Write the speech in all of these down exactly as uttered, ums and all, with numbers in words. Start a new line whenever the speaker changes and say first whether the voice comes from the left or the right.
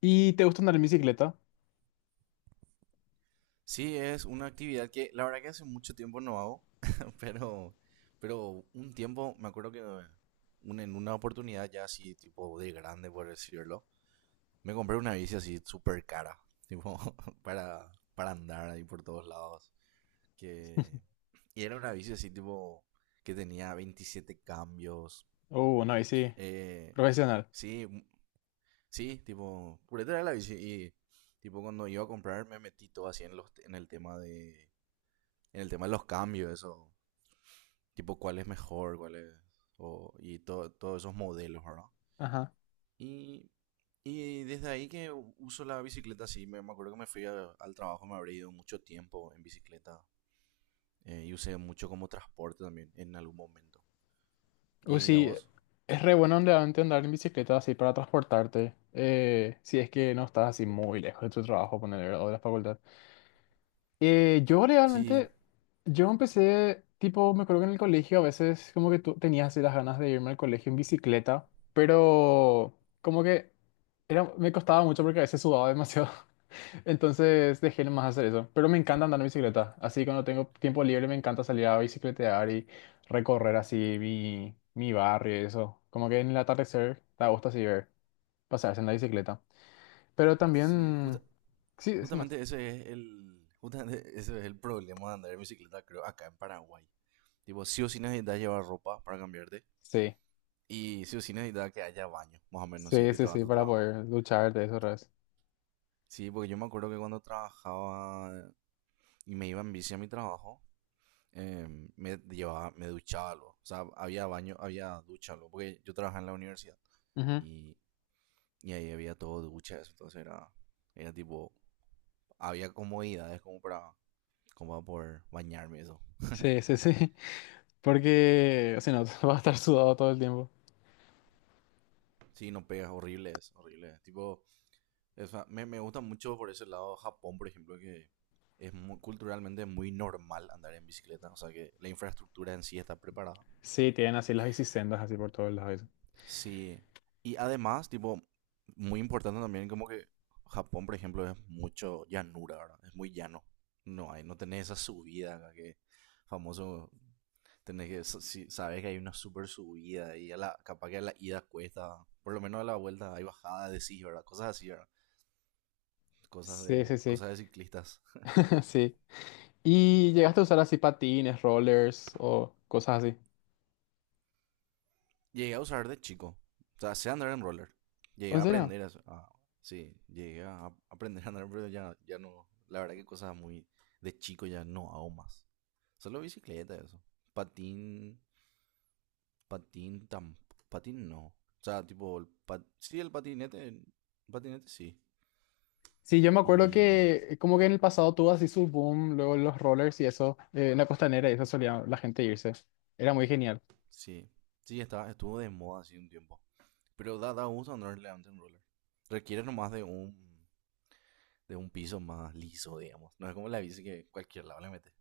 left: ¿Y te gusta andar en bicicleta?
right: Sí, es una actividad que la verdad que hace mucho tiempo no hago, pero, pero un tiempo, me acuerdo que un- en una oportunidad ya así, tipo de grande, por decirlo, me compré una bici así súper cara, tipo, para, para andar ahí por todos lados. Que, y era una bici así, tipo, que tenía veintisiete cambios.
left: Uh, una bici
right: eh,
left: profesional.
right: sí, m- sí, tipo, pureta era la bici y, tipo, cuando iba a comprar me metí todo así en, los, en el tema de en el tema de los cambios, eso, tipo cuál es mejor, cuál es, o- y todo, todos esos modelos, ¿verdad?
left: Ajá.
right: Y, y desde ahí que u- uso la bicicleta, sí, me, me acuerdo que me fui a- al trabajo, me habría ido mucho tiempo en bicicleta, eh, y usé mucho como transporte también en algún momento.
left: Uh,
right: ¿Y a
left: sí,
right: vos?
left: es re bueno realmente andar en bicicleta así para transportarte. Eh, si es que no estás así muy lejos de tu trabajo, poner o de la facultad. Eh, yo
right: Sí,
left: realmente, yo empecé, tipo, me acuerdo que en el colegio a veces como que tú tenías así las ganas de irme al colegio en bicicleta, pero como que era, me costaba mucho porque a veces sudaba demasiado. Entonces dejé más hacer eso. Pero me encanta andar en bicicleta. Así cuando tengo tiempo libre me encanta salir a bicicletear y recorrer así mi, mi barrio y eso. Como que en el atardecer te gusta así ver, pasarse en la bicicleta. Pero
right: sí, justa-
left: también... Sí, sí, más.
right: justamente ese es el, justamente ese es el problema de andar en bicicleta, creo, acá en Paraguay. Tipo, sí o sí necesitas llevar ropa para cambiarte.
left: Sí,
right: Y sí o sí necesitaba que haya baño, más o menos, si es
left: sí,
right: que
left: sí,
right: te vas a
left: sí,
right: tu
left: para
right: trabajo.
left: poder luchar de eso otra vez.
right: Sí, porque yo me acuerdo que cuando trabajaba y me iba en bici a mi trabajo, eh, me llevaba, me duchaba algo. O sea, había baño, había ducha algo, porque yo trabajaba en la universidad.
left: Ujú.
right: Y, y ahí había todo duchas, entonces era, era tipo, había comodidades como para, como para poder bañarme y eso.
left: Sí, sí, sí. Porque si no, vas a estar sudado todo el tiempo.
right: Sí, no pegas, horrible, es horrible. Es. Tipo, o sea, me, me gusta mucho por ese lado Japón, por ejemplo, que es muy, culturalmente muy normal andar en bicicleta. O sea que la infraestructura en sí está preparada.
left: Sí, tienen así las bicisendas así por todos lados. Eso.
right: Sí. Y además, tipo, muy importante también como que Japón, por ejemplo, es mucho llanura, ¿verdad? Es muy llano. No hay, no tenés esa subida acá que famoso, tenés que, sa- si sabes que hay una super subida y a la, capaz que a la ida cuesta, por lo menos a la vuelta hay bajada de sí, ¿verdad? Cosas así, ¿verdad? Cosas
left: Sí,
right: de,
left: sí, sí.
right: cosas de ciclistas.
left: Sí. ¿Y llegaste a usar así patines, rollers o cosas así?
right: Llegué a usar de chico. O sea, sé andar en roller. Llegué
left: ¿En
right: a
left: serio?
right: aprender a... a- sí, llegué a a- aprender a andar, pero ya, ya no. La verdad que cosas muy de chico ya no hago más. Solo bicicleta, eso. Patín, patín, tam, patín no. O sea, tipo, el pat, sí, el patinete, patinete sí.
left: Sí, yo me acuerdo
right: Y
left: que como que en el pasado tuvo así su boom, luego los rollers y eso, eh, en la costanera y eso solía la gente irse. Era muy genial.
right: sí, sí, estaba, estuvo de moda así un tiempo. Pero da, da gusto andar adelante en roller. Requiere nomás de un, de un piso más liso, digamos. No es como la bici que cualquier lado le mete.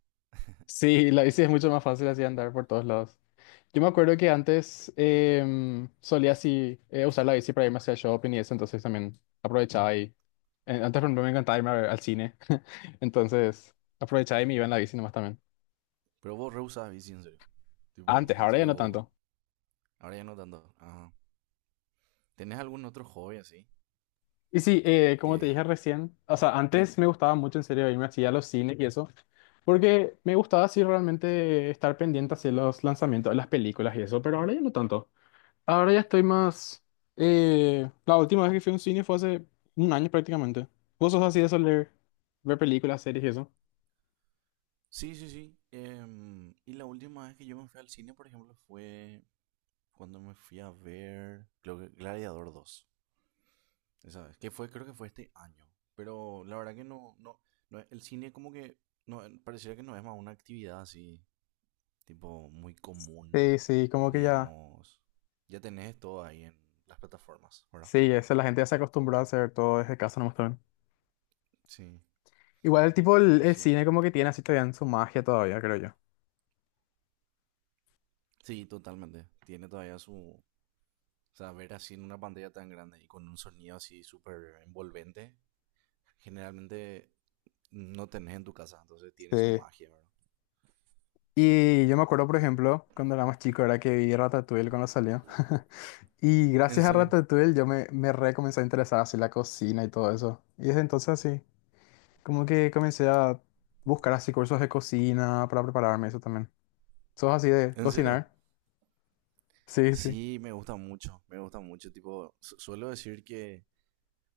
left: Sí, la bici es mucho más fácil así andar por todos lados. Yo me acuerdo que antes em, solía así eh, usar la bici para irme hacia el shopping y eso, entonces también aprovechaba y... eh, Antes, por ejemplo, me encantaba irme a ver al cine, entonces aprovechaba y me iba en la bici nomás también.
right: Pero vos re usabas bici, en serio. Tipo,
left: Antes,
right: en
left: ahora ya
right: serio
left: no
right: vos.
left: tanto.
right: Ahora ya no tanto. Ajá. ¿Tenés algún otro hobby así?
left: Y sí, eh, como te dije
right: Que.
left: recién, o sea, antes me gustaba mucho en serio irme así a los cines y eso, porque me gustaba así realmente estar pendiente hacia los lanzamientos de las películas y eso, pero ahora ya no tanto. Ahora ya estoy más... eh, La última vez que fui a un cine fue hace un año prácticamente. ¿Vos sos así de soler ver películas, series y eso?
right: Sí, sí, sí. Em, y la última vez que yo me fui al cine, por ejemplo, fue cuando me fui a ver. Creo que Gladiador dos. Esa vez. Que fue, creo que fue este año. Pero la verdad que no, no, no, el cine como que no, pareciera que no es más una actividad así, tipo muy común,
left: Sí, sí, como que ya...
right: digamos. Ya tenés todo ahí en las plataformas, ¿verdad?
left: Sí, eso, la gente ya se acostumbró a hacer todo desde casa nomás también.
right: Sí,
left: Igual el tipo, el,
right: pero
left: el
right: sí.
left: cine como que tiene así todavía en su magia todavía, creo yo.
right: Sí, totalmente. Tiene todavía su. O sea, ver así en una pantalla tan grande y con un sonido así súper envolvente, generalmente no tenés en tu casa, entonces tiene su
left: Sí.
right: magia, ¿verdad?
left: Y yo me acuerdo, por ejemplo, cuando era más chico, era que vi Ratatouille cuando salió. Y
right: ¿En
left: gracias a
right: serio?
left: Ratatouille yo me, me re comencé a interesar así la cocina y todo eso. Y desde entonces así, como que comencé a buscar así cursos de cocina para prepararme eso también. ¿Sos así de
right: ¿En serio?
left: cocinar? Sí, sí.
right: Sí, me gusta mucho, me gusta mucho. Tipo, su- suelo decir que,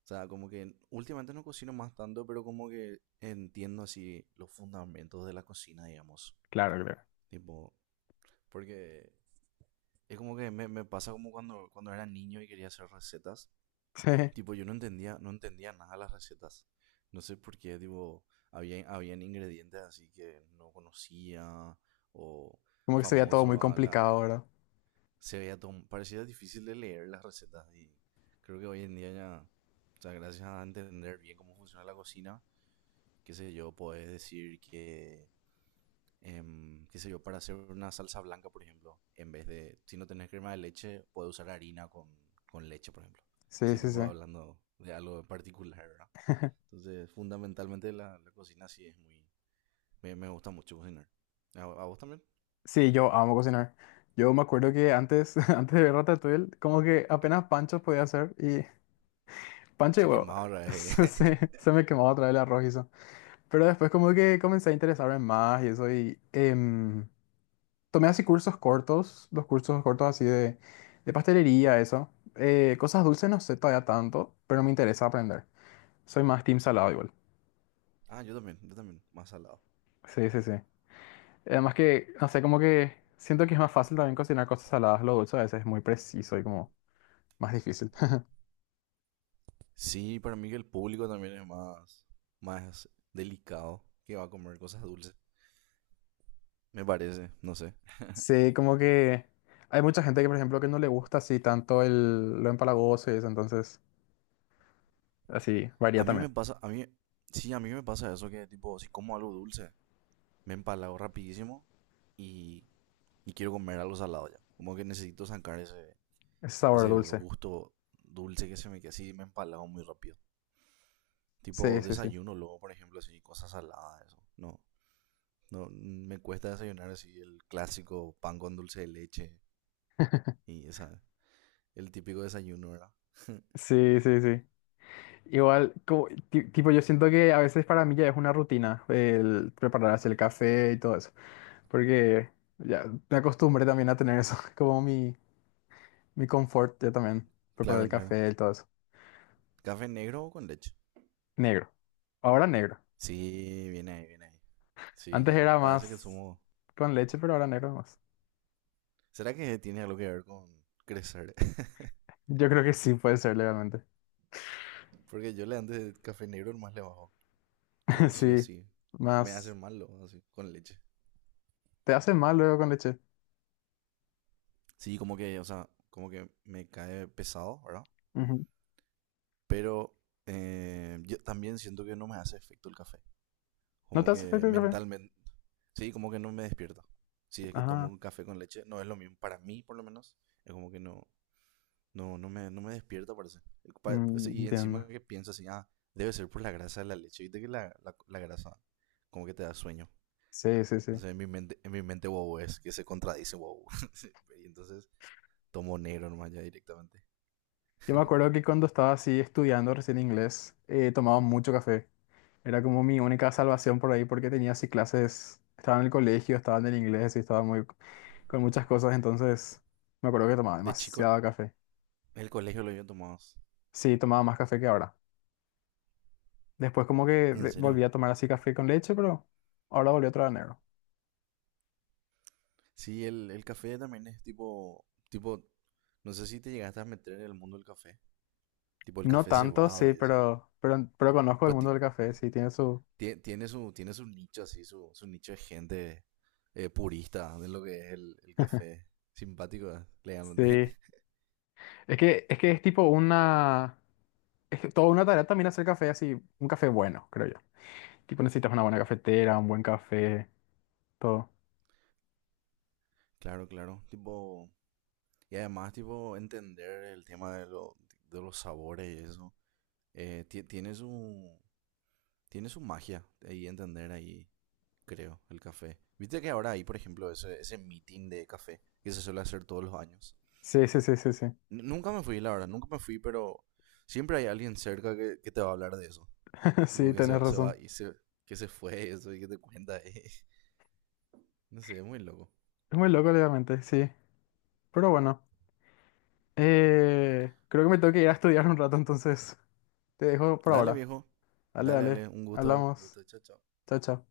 right: o sea, como que últimamente no cocino más tanto, pero como que entiendo así los fundamentos de la cocina, digamos.
left: Claro, claro.
right: Tipo, porque es como que me, me pasa como cuando, cuando era niño y quería hacer recetas.
left: Sí.
right: Tipo, yo no entendía, no entendía nada las recetas. No sé por qué, tipo, había, habían ingredientes así que no conocía o
left: Como que sería todo muy
right: famoso a la.
left: complicado, ¿verdad?
right: Se veía tom- parecía difícil de leer las recetas y creo que hoy en día ya, o sea, gracias a entender bien cómo funciona la cocina, qué sé yo, puedes decir que em, qué sé yo, para hacer una salsa blanca, por ejemplo, en vez de, si no tenés crema de leche, puedes usar harina con, con leche, por ejemplo.
left: Sí,
right: Si
left: sí,
right: tú
left: sí.
right: vas hablando de algo en particular, ¿verdad? Entonces, fundamentalmente la, la cocina sí es muy. Me, me gusta mucho cocinar. ¿A, a vos también?
left: Sí, yo amo cocinar. Yo me acuerdo que antes, antes de ver Ratatouille, como que apenas pancho podía hacer y Pancha y
right: Sé que
left: huevo.
right: más ahora. eh.
left: Sí, se me quemaba otra vez el arroz y eso. Pero después como que comencé a interesarme más y eso y em, tomé así cursos cortos, los cursos cortos así de, de pastelería, eso. Eh, cosas dulces no sé todavía tanto, pero me interesa aprender. Soy más team salado igual.
right: Ah, yo también, yo también. Más salado.
left: Sí, sí, sí. Además que, no sé, como que siento que es más fácil también cocinar cosas saladas. Lo dulce a veces es muy preciso y como más difícil.
right: Sí, para mí que el público también es más, más delicado que va a comer cosas dulces. Me parece, no sé.
left: Sí, como que hay mucha gente que, por ejemplo, que no le gusta así tanto el, lo empalagoso y eso, entonces... Así, varía
right: A mí
left: también.
right: me pasa, a mí, sí, a mí me pasa eso que tipo, si como algo dulce, me empalago rapidísimo y, y quiero comer algo salado ya. Como que necesito sacar ese,
left: Es sabor
right: ese
left: dulce.
right: gusto dulce que se me queda así, me empalago muy rápido.
left: Sí,
right: Tipo
left: sí, sí.
right: desayuno luego, por ejemplo, así, cosas saladas, eso. No, no, me cuesta desayunar así el clásico pan con dulce de leche y esa, el típico desayuno, ¿verdad?
left: Sí, sí, sí. Igual, como- ti- tipo, yo siento que a veces para mí ya es una rutina el prepararse el café y todo eso, porque ya me acostumbré también a tener eso como mi, mi confort, ya también, preparar el
right: Claro, claro.
left: café y todo eso.
right: ¿Café negro o con leche?
left: Negro. Ahora negro.
right: Sí, viene ahí, viene ahí. Sí,
left: Antes
right: ya.
left: era
right: Parece que
left: más
right: somos.
left: con leche, pero ahora negro más.
right: ¿Será que tiene algo que ver con crecer?
left: Yo creo que sí puede ser legalmente.
right: Porque yo le antes de café negro más le bajo. Todo sí o
left: Sí,
right: sí. Me hace
left: más...
right: malo, así, con leche.
left: ¿Te hace mal luego con leche?
right: Sí, como que, o sea, como que me cae pesado, ¿verdad?
left: Ujú.
right: Pero eh, yo también siento que no me hace efecto el café.
left: ¿No
right: Como
left: te hace
right: que
left: efecto el café?
right: mentalmente. Sí, como que no me despierta. Si es que tomo
left: Ah.
right: un café con leche, no es lo mismo. Para mí, por lo menos, es como que no. No, no me, no me despierta, parece. Pa- o
left: Mm,
right: Y encima
left: entiendo.
right: que pienso así, ah, debe ser por la grasa de la leche. Viste que la, la, la grasa como que te da sueño.
left: Sí, sí, sí.
right: Entonces en mi mente, en mi mente wow es que se contradice wow. Sí, y entonces tomo negro nomás ya directamente.
left: Yo me acuerdo que cuando estaba así estudiando recién inglés, eh, tomaba mucho café. Era como mi única salvación por ahí porque tenía así clases, estaba en el colegio, estaba en el inglés y estaba muy con muchas cosas, entonces me acuerdo que tomaba
right: De chico, en
left: demasiado café.
right: el colegio lo había tomado.
left: Sí, tomaba más café que ahora. Después como que
right: ¿En
left: de-
right: serio?
left: volví a tomar así café con leche, pero ahora volví otra vez negro.
right: Sí, el, el café también es tipo, tipo, no sé si te llegaste a meter en el mundo del café. Tipo el
left: No
right: café
left: tanto,
right: cebado
left: sí,
right: y eso.
left: pero, pero, pero conozco el
right: Pero
left: mundo
right: ti-
left: del café, sí, tiene su...
right: tie- tiene su, tiene su nicho así, su, su nicho de gente eh, purista de lo que es el, el café. Simpático, eh, le llaman de-
left: Sí, es que, es que es tipo una... Es que toda una tarea también hacer café así, un café bueno, creo yo. Tipo necesitas una buena cafetera, un buen café, todo.
right: Claro, claro. Tipo, y además, tipo, entender el tema de, lo- de los sabores y eso. eh, ti- tiene su, tiene su magia ahí entender ahí, creo, el café. Viste que ahora hay, por ejemplo, ese, ese meeting de café que se suele hacer todos los años.
left: Sí, sí, sí, sí, sí.
right: N- nunca me fui, la verdad, nunca me fui, pero siempre hay alguien cerca que, que te va a hablar de eso. Tipo,
left: Sí,
right: que se
left: tenés
right: va, se va
left: razón.
right: y se, que se fue, eso y que te cuenta. eh. No sé, es muy loco.
left: Es muy loco, obviamente, sí. Pero bueno, eh, creo que me tengo que ir a estudiar un rato, entonces te dejo por
right: Dale,
left: ahora.
right: viejo.
left: Dale,
right: Dale,
left: dale.
right: dale. Un gusto. Un
left: Hablamos.
right: gusto. Chao, chao.
left: Chao, chao.